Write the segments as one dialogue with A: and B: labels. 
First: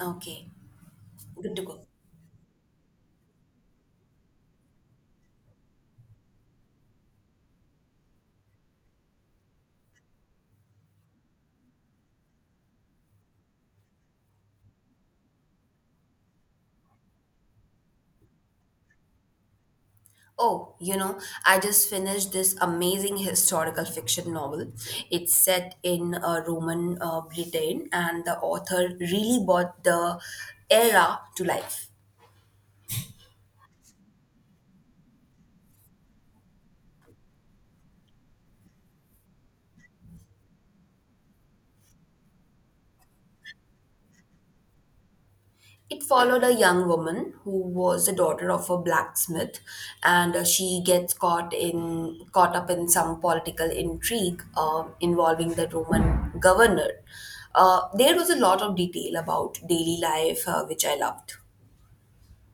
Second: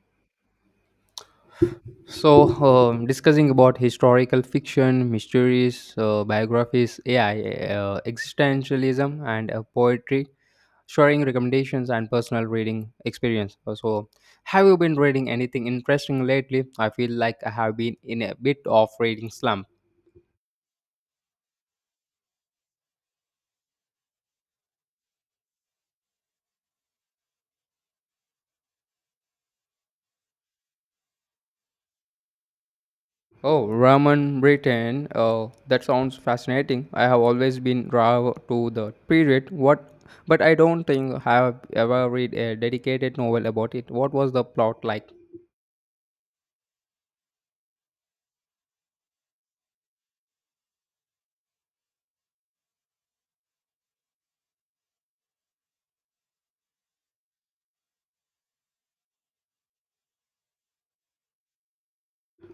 A: Okay, good to go.
B: So, discussing about historical fiction, mysteries, biographies, AI, existentialism, and poetry, sharing recommendations and personal reading experience. Have you been reading anything interesting lately? I feel like I have been in a bit of reading slump.
A: Oh, you know, I just finished this amazing historical fiction novel. It's set in Roman Britain, and the author really brought the era to life.
B: Oh, Raman Britain. That sounds fascinating. I have always been drawn to the period. What? But I don't think I have ever read a dedicated novel about it. What was the plot like?
A: It followed a young woman who was the daughter of a blacksmith, and she gets caught up in some political intrigue involving the Roman governor. There was a lot of detail about daily life, which I loved.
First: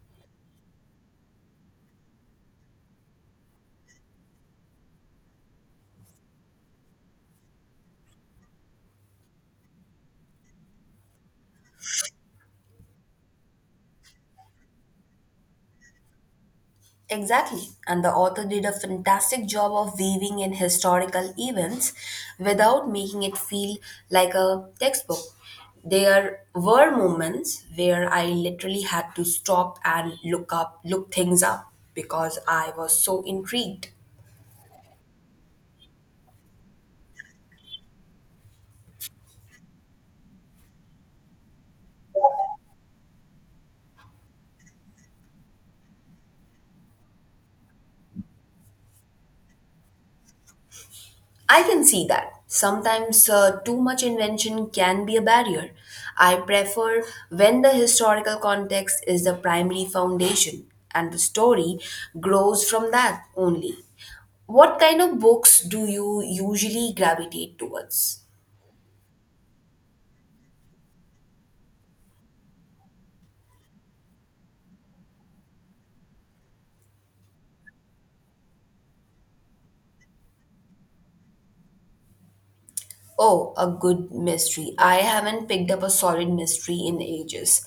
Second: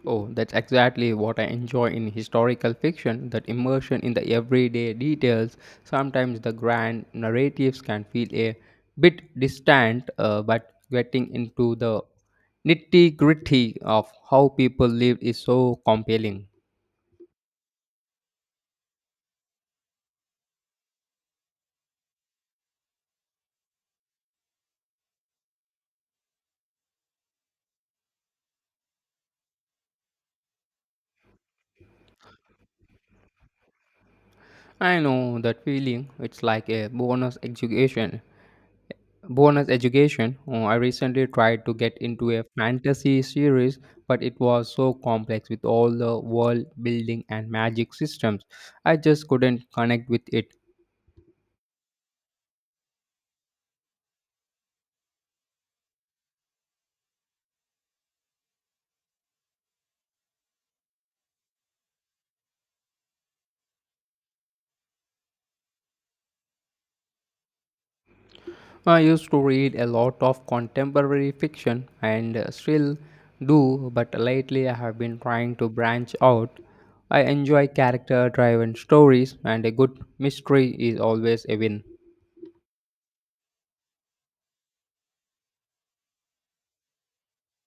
B: Oh, that's exactly what I enjoy in historical fiction, that immersion in the everyday details. Sometimes the grand narratives can feel a bit distant, but getting into the nitty gritty of how people lived is so compelling.
A: Exactly. And the author did a fantastic job of weaving in historical events without making it feel like a textbook. There were moments where I literally had to stop and look things up because I was so intrigued.
B: I know that feeling, it's like a bonus education. Bonus education. Oh, I recently tried to get into a fantasy series, but it was so complex with all the world building and magic systems. I just couldn't connect with it.
A: I can see that. Sometimes too much invention can be a barrier. I prefer when the historical context is the primary foundation and the story grows from that only. What kind of books do you usually gravitate towards?
B: I used to read a lot of contemporary fiction and still do, but lately I have been trying to branch out. I enjoy character driven stories, and a good mystery is always a win.
A: Oh, a good mystery. I haven't picked up a solid mystery in ages.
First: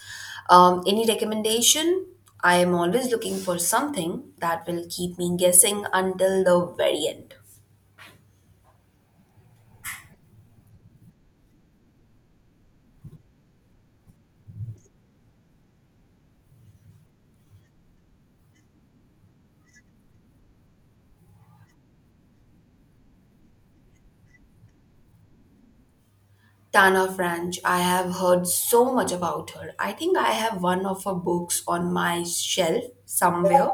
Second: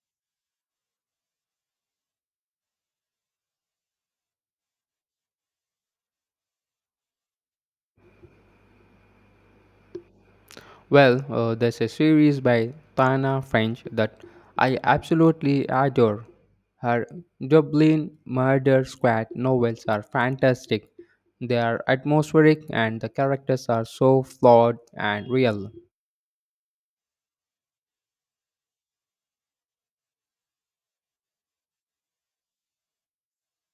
A: Any recommendation? I am always looking for something that will keep me guessing until the very end.
B: Well, there's a series by Tana French that I absolutely adore. Her Dublin Murder Squad novels are fantastic. They are atmospheric and the characters are so flawed and real.
A: Tana French, I have heard so much about her. I think I have one of her books on my shelf somewhere,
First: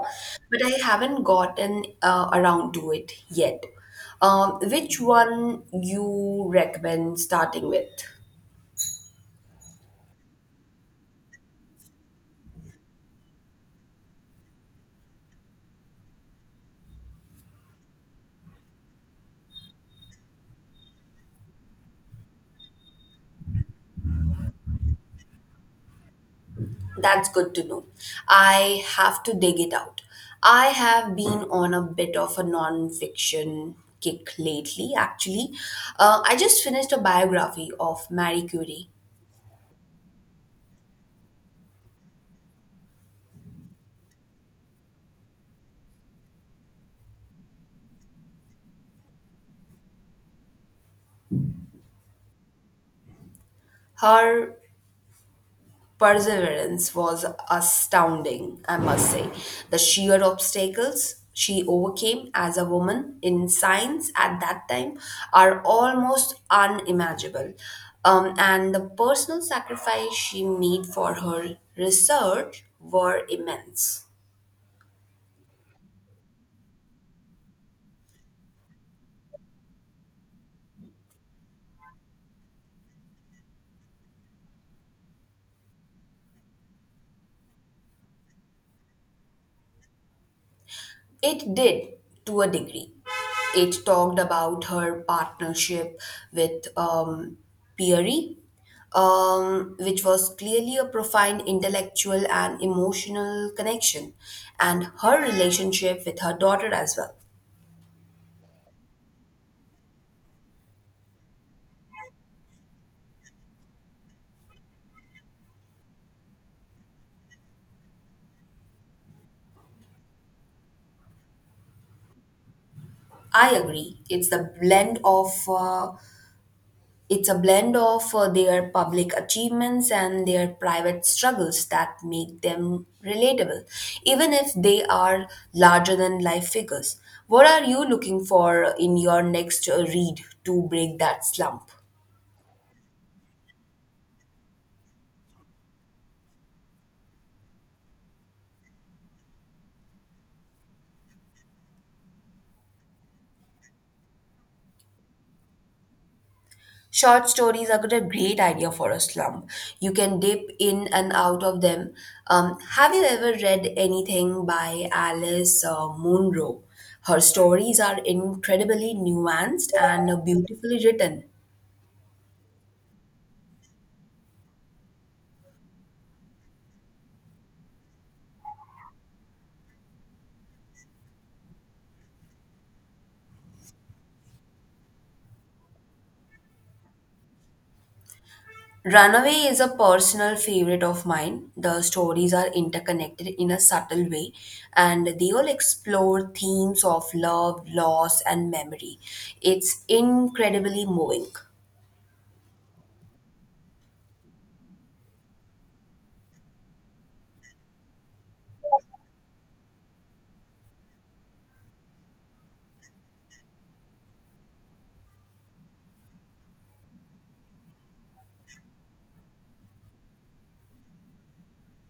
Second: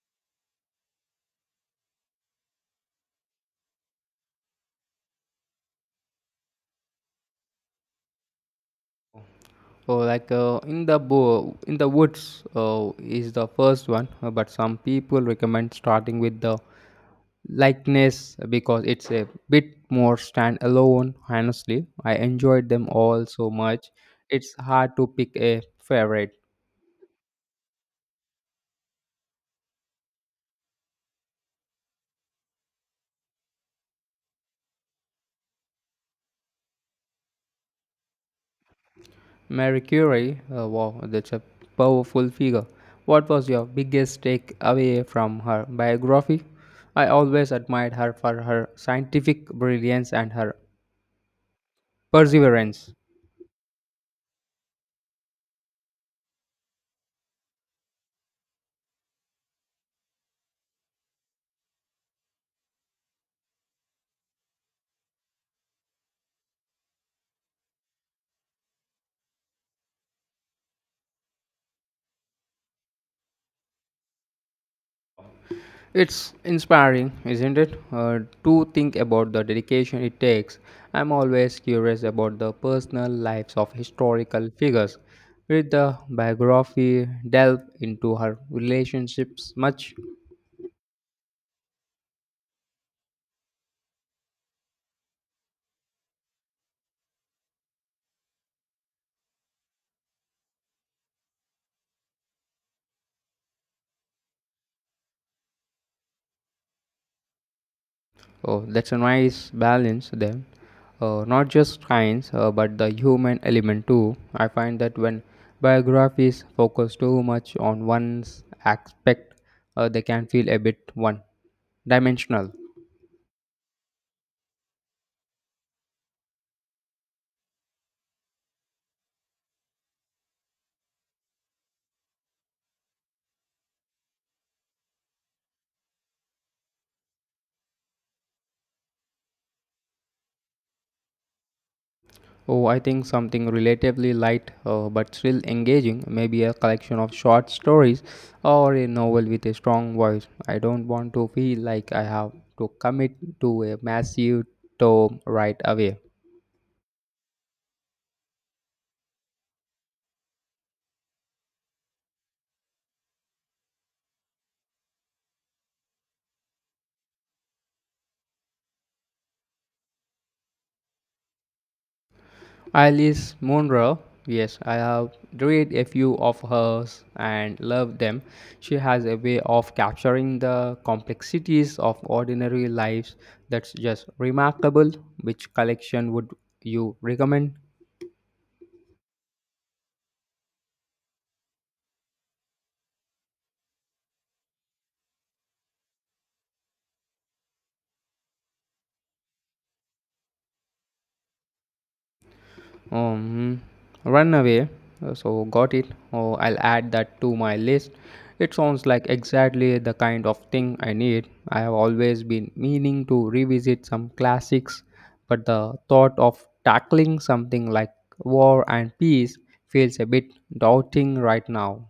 A: but I haven't gotten around to it yet. Which one you recommend starting with?
B: So, like in the woods is the first one, but some people recommend starting with The Likeness because it's a bit more standalone. Honestly, I enjoyed them all so much. It's hard to pick a favorite.
A: That's good to know. I have to dig it out. I have been on a bit of a non-fiction kick lately, actually. I just finished a biography of Marie Curie.
B: Mary Curie, wow, that's a powerful figure. What was your biggest takeaway from her biography? I always admired her for her scientific brilliance and her perseverance.
A: Her perseverance was astounding, I must say. The sheer obstacles she overcame as a woman in science at that time are almost unimaginable. And the personal sacrifice she made for her research were immense.
B: It's inspiring, isn't it? To think about the dedication it takes. I'm always curious about the personal lives of historical figures. Read the biography, delve into her relationships much.
A: It did, to a degree. It talked about her partnership with Peary, which was clearly a profound intellectual and emotional connection, and her relationship with her daughter as well.
B: Oh, that's a nice balance then. Not just science, but the human element too. I find that when biographies focus too much on one aspect, they can feel a bit one dimensional.
A: I agree. It's a blend of their public achievements and their private struggles that make them relatable, even if they are larger than life figures. What are you looking for in your next read to break that slump?
B: Oh, I think something relatively light but still engaging, maybe a collection of short stories or a novel with a strong voice. I don't want to feel like I have to commit to a massive tome right away.
A: Short stories are a great idea for a slump. You can dip in and out of them. Have you ever read anything by Alice Munro? Her stories are incredibly nuanced and beautifully written.
B: Alice Munro, yes, I have read a few of hers and loved them. She has a way of capturing the complexities of ordinary lives that's just remarkable. Which collection would you recommend?
A: Runaway is a personal favorite of mine. The stories are interconnected in a subtle way, and they all explore themes of love, loss, and memory. It's incredibly moving.
B: Um, Runaway. Got it. Oh, I'll add that to my list. It sounds like exactly the kind of thing I need. I have always been meaning to revisit some classics, but the thought of tackling something like War and Peace feels a bit daunting right now.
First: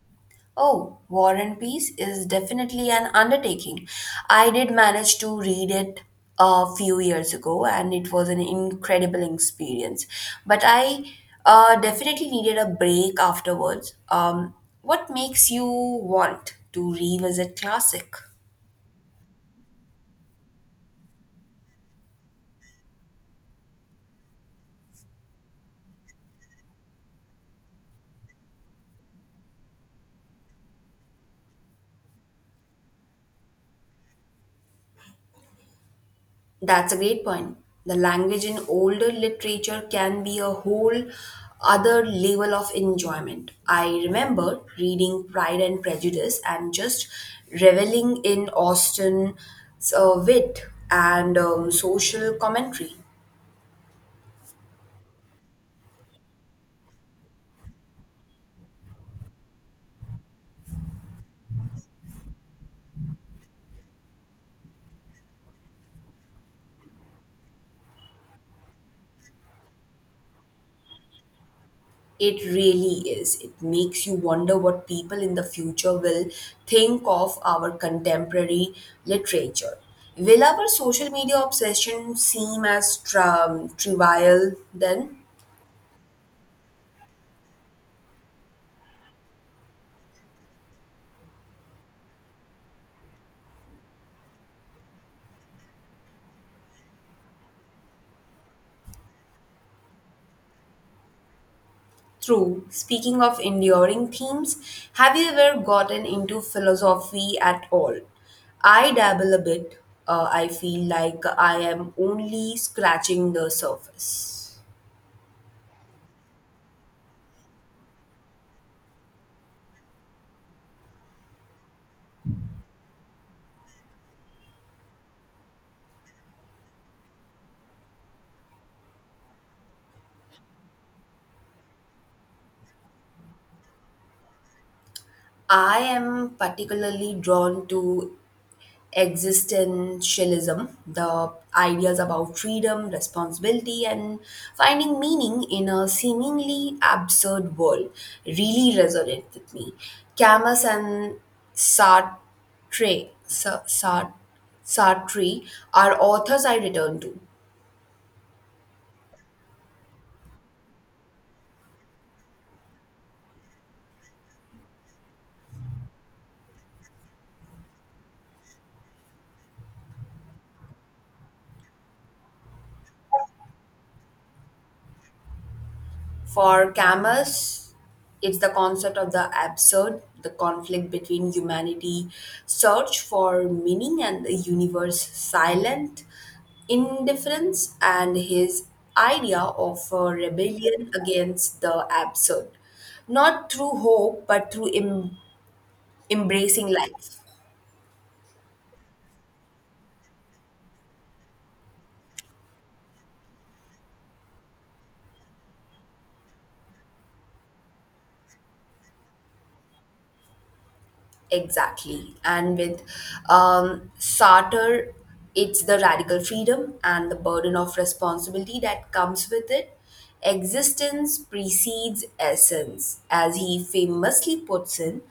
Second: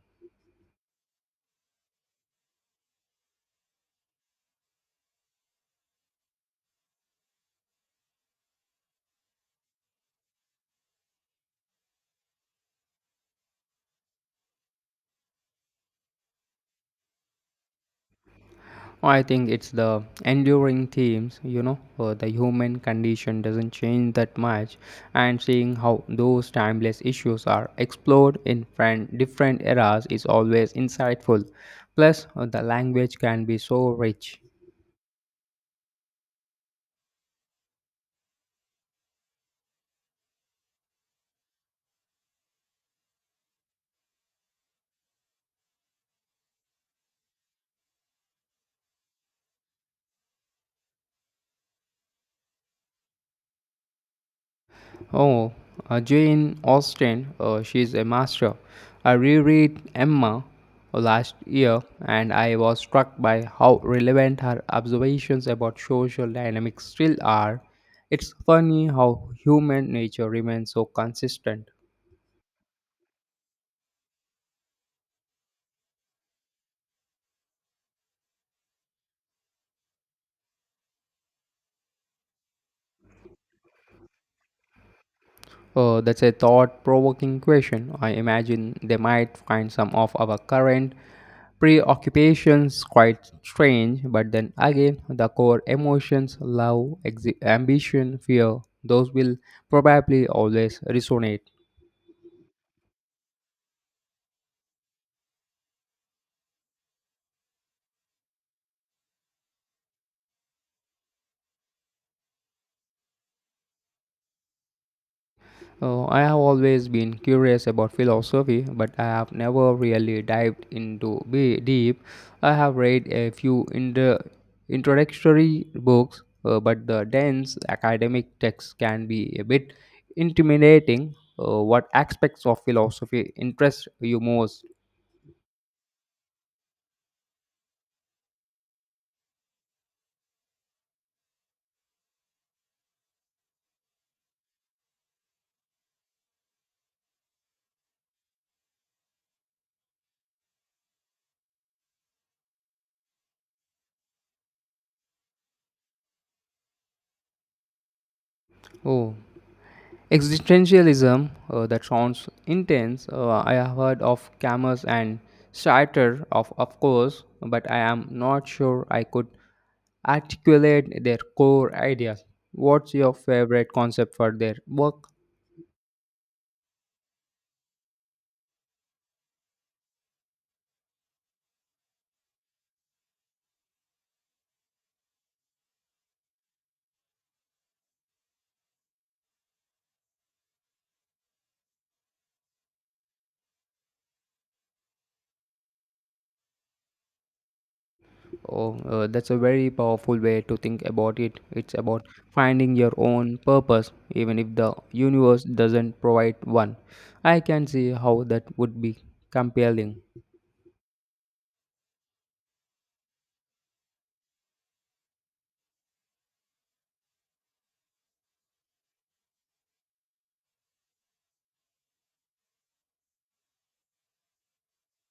A: Oh, War and Peace is definitely an undertaking. I did manage to read it a few years ago and it was an incredible experience. But I definitely needed a break afterwards. What makes you want to revisit classic?
B: Oh, I think it's the enduring themes, you know, the human condition doesn't change that much, and seeing how those timeless issues are explored in different eras is always insightful. Plus, the language can be so rich.
A: That's a great point. The language in older literature can be a whole other level of enjoyment. I remember reading Pride and Prejudice and just reveling in Austen's wit and social commentary.
B: Oh, Jane Austen, she's a master. I reread Emma last year and I was struck by how relevant her observations about social dynamics still are. It's funny how human nature remains so consistent.
A: It really is. It makes you wonder what people in the future will think of our contemporary literature. Will our social media obsession seem as trivial then?
B: That's a thought provoking question. I imagine they might find some of our current preoccupations quite strange, but then again, the core emotions, love, ambition, fear, those will probably always resonate.
A: True. Speaking of enduring themes, have you ever gotten into philosophy at all? I dabble a bit. I feel like I am only scratching the surface.
B: Oh, I have always been curious about philosophy, but I have never really dived into be deep. I have read a few introductory books, but the dense academic text can be a bit intimidating. What aspects of philosophy interest you most?
A: I am particularly drawn to existentialism, the ideas about freedom, responsibility, and finding meaning in a seemingly absurd world really resonate with me. Camus and Sartre, Sa- Sa- Sartre are authors I return to.
B: Oh, existentialism. That sounds intense. I have heard of Camus and Sartre, of course, but I am not sure I could articulate their core ideas. What's your favorite concept for their work?
A: For Camus, it's the concept of the absurd, the conflict between humanity search for meaning and the universe silent indifference and his idea of a rebellion against the absurd, not through hope but through embracing life.
B: Oh, that's a very powerful way to think about it. It's about finding your own purpose, even if the universe doesn't provide one. I can see how that would be compelling.
A: Exactly. And with Sartre, it's the radical freedom and the burden of responsibility that comes with it. Existence precedes essence, as he famously puts in.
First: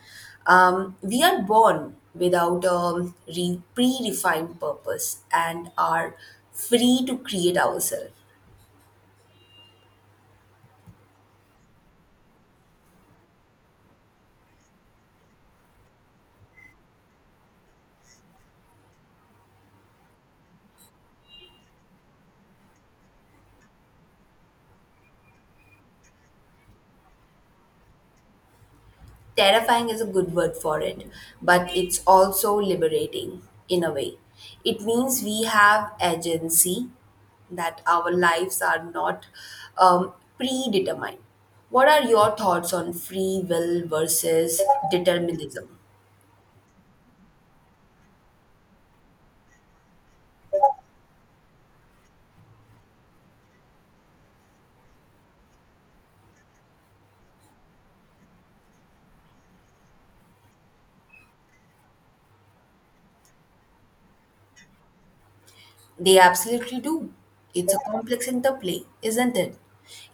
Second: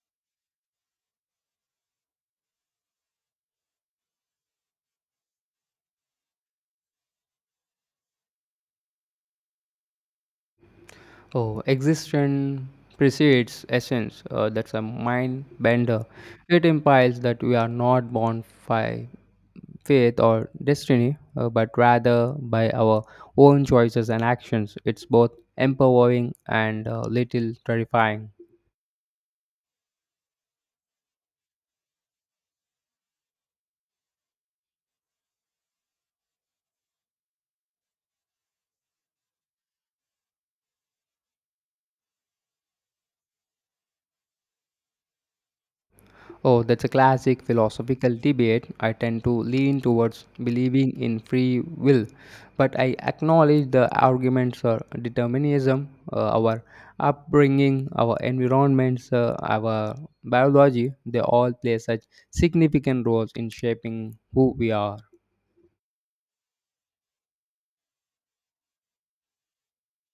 A: We are born without a pre-defined purpose and are free to create ourselves.
B: Oh, existence precedes essence. That's a mind bender. It implies that we are not born by fate, or destiny, but rather by our own choices and actions. It's both empowering and a little terrifying.
A: Terrifying is a good word for it, but it's also liberating in a way. It means we have agency, that our lives are not predetermined. What are your thoughts on free will versus determinism?
B: Oh, that's a classic philosophical debate. I tend to lean towards believing in free will, but I acknowledge the arguments or determinism. Uh, our upbringing, our environments, our biology, they all play such significant roles in shaping who we are.
A: They absolutely do. It's a complex interplay, isn't it?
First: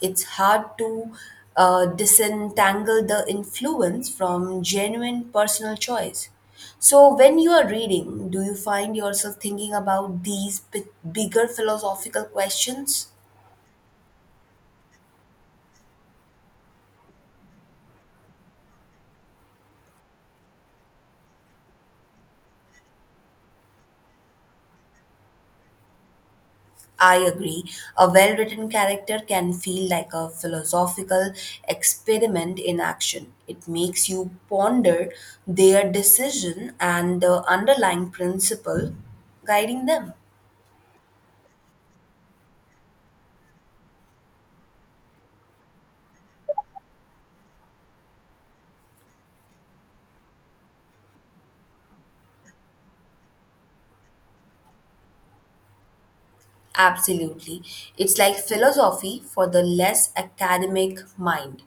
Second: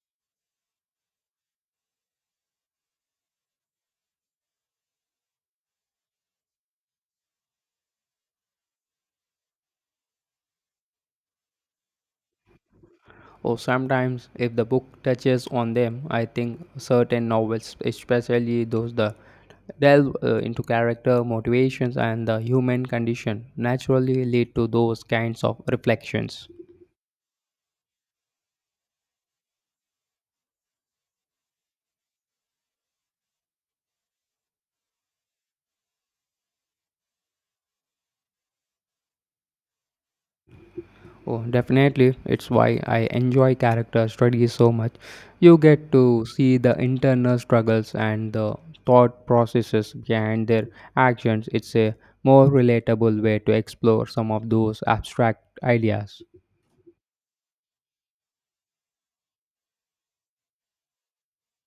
A: It's hard to disentangle the influence from genuine personal choice. So, when you are reading, do you find yourself thinking about these bigger philosophical questions?
B: Or sometimes, if the book touches on them, I think certain novels, especially those that delve into character motivations and the human condition, naturally lead to those kinds of reflections.
A: I agree. A well written character can feel like a philosophical experiment in action. It makes you ponder their decision and the underlying principle guiding them.
B: Oh, definitely, it's why I enjoy character studies so much. You get to see the internal struggles and the thought processes behind their actions. It's a more relatable way to explore some of those abstract ideas.
A: Absolutely. It's like philosophy for the less academic mind,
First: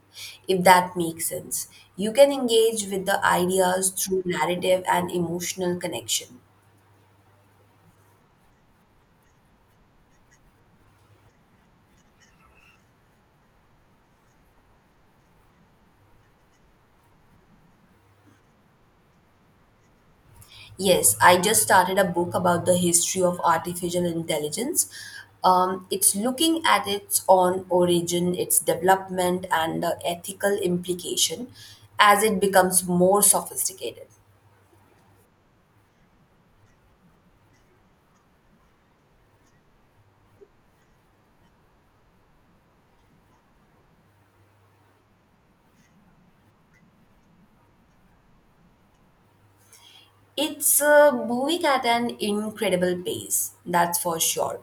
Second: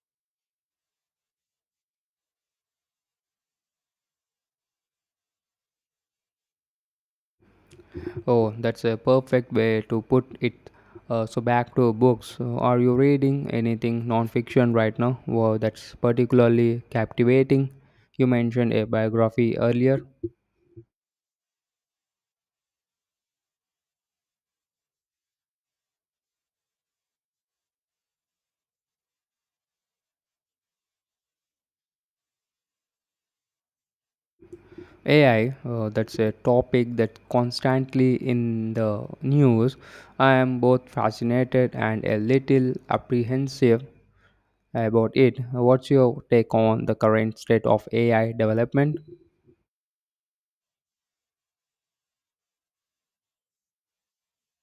A: if that makes sense. You can engage with the ideas through narrative and emotional connection.
B: Oh, that's a perfect way to put it. So back to books. Are you reading anything non-fiction right now? Wow, that's particularly captivating. You mentioned a biography earlier.
A: Yes, I just started a book about the history of artificial intelligence. It's looking at its own origin, its development, and the ethical implication as it becomes more sophisticated.
B: AI, that's a topic that constantly in the news. I am both fascinated and a little apprehensive about it. What's your take on the current state of AI development?
A: It's moving at an incredible pace, that's for sure.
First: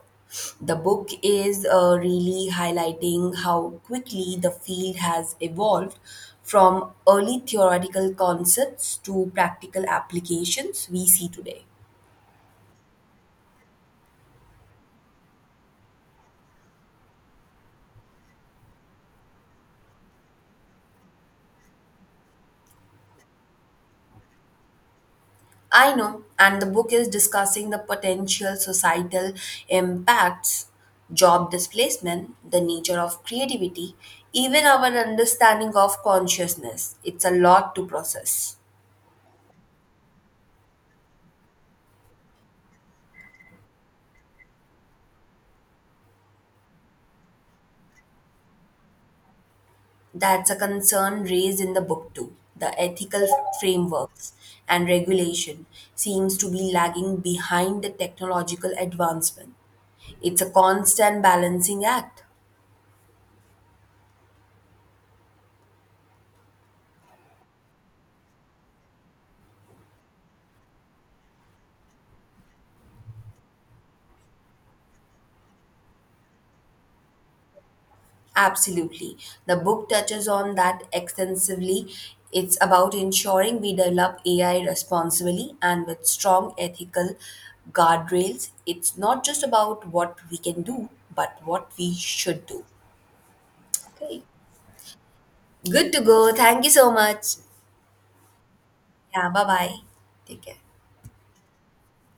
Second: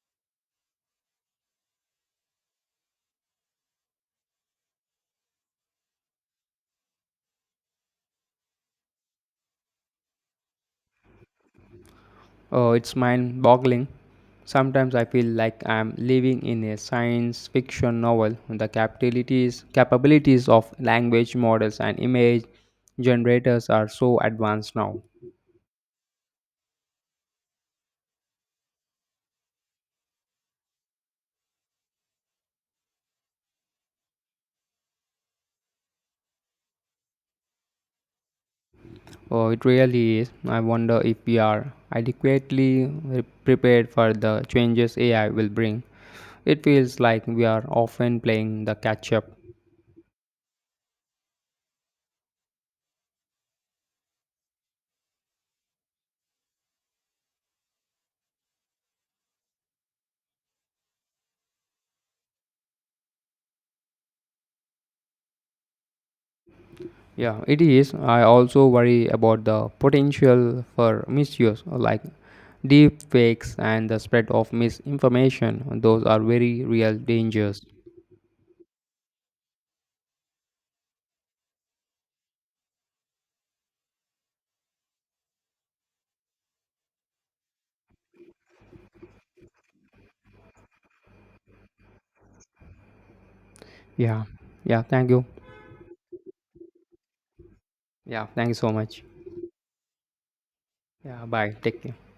A: The book is really highlighting how quickly the field has evolved from early theoretical concepts to practical applications we see today.
B: Oh, it's mind boggling. Sometimes I feel like I'm living in a science fiction novel. The capabilities of language models and image generators are so advanced now.
A: I know, and the book is discussing the potential societal impacts, job displacement, the nature of creativity, even our understanding of consciousness. It's a lot to process.
B: Oh, it really is. I wonder if we are adequately prepared for the changes AI will bring. It feels like we are often playing the catch up.
A: That's a concern raised in the book too. The ethical frameworks and regulation seems to be lagging behind the technological advancement. It's a constant balancing act.
B: Yeah, it is. I also worry about the potential for misuse, like deep fakes and the spread of misinformation, those are very real dangers.
A: Absolutely. The book touches on that extensively. It's about ensuring we develop AI responsibly and with strong ethical guardrails. It's not just about what we can do, but what we should do. Okay.
B: Yeah. Yeah, thank you.
A: Good to go. Thank you so much.
B: Yeah, thank you so much.
A: Yeah, bye bye. Take care.
B: Yeah. Bye. Take care.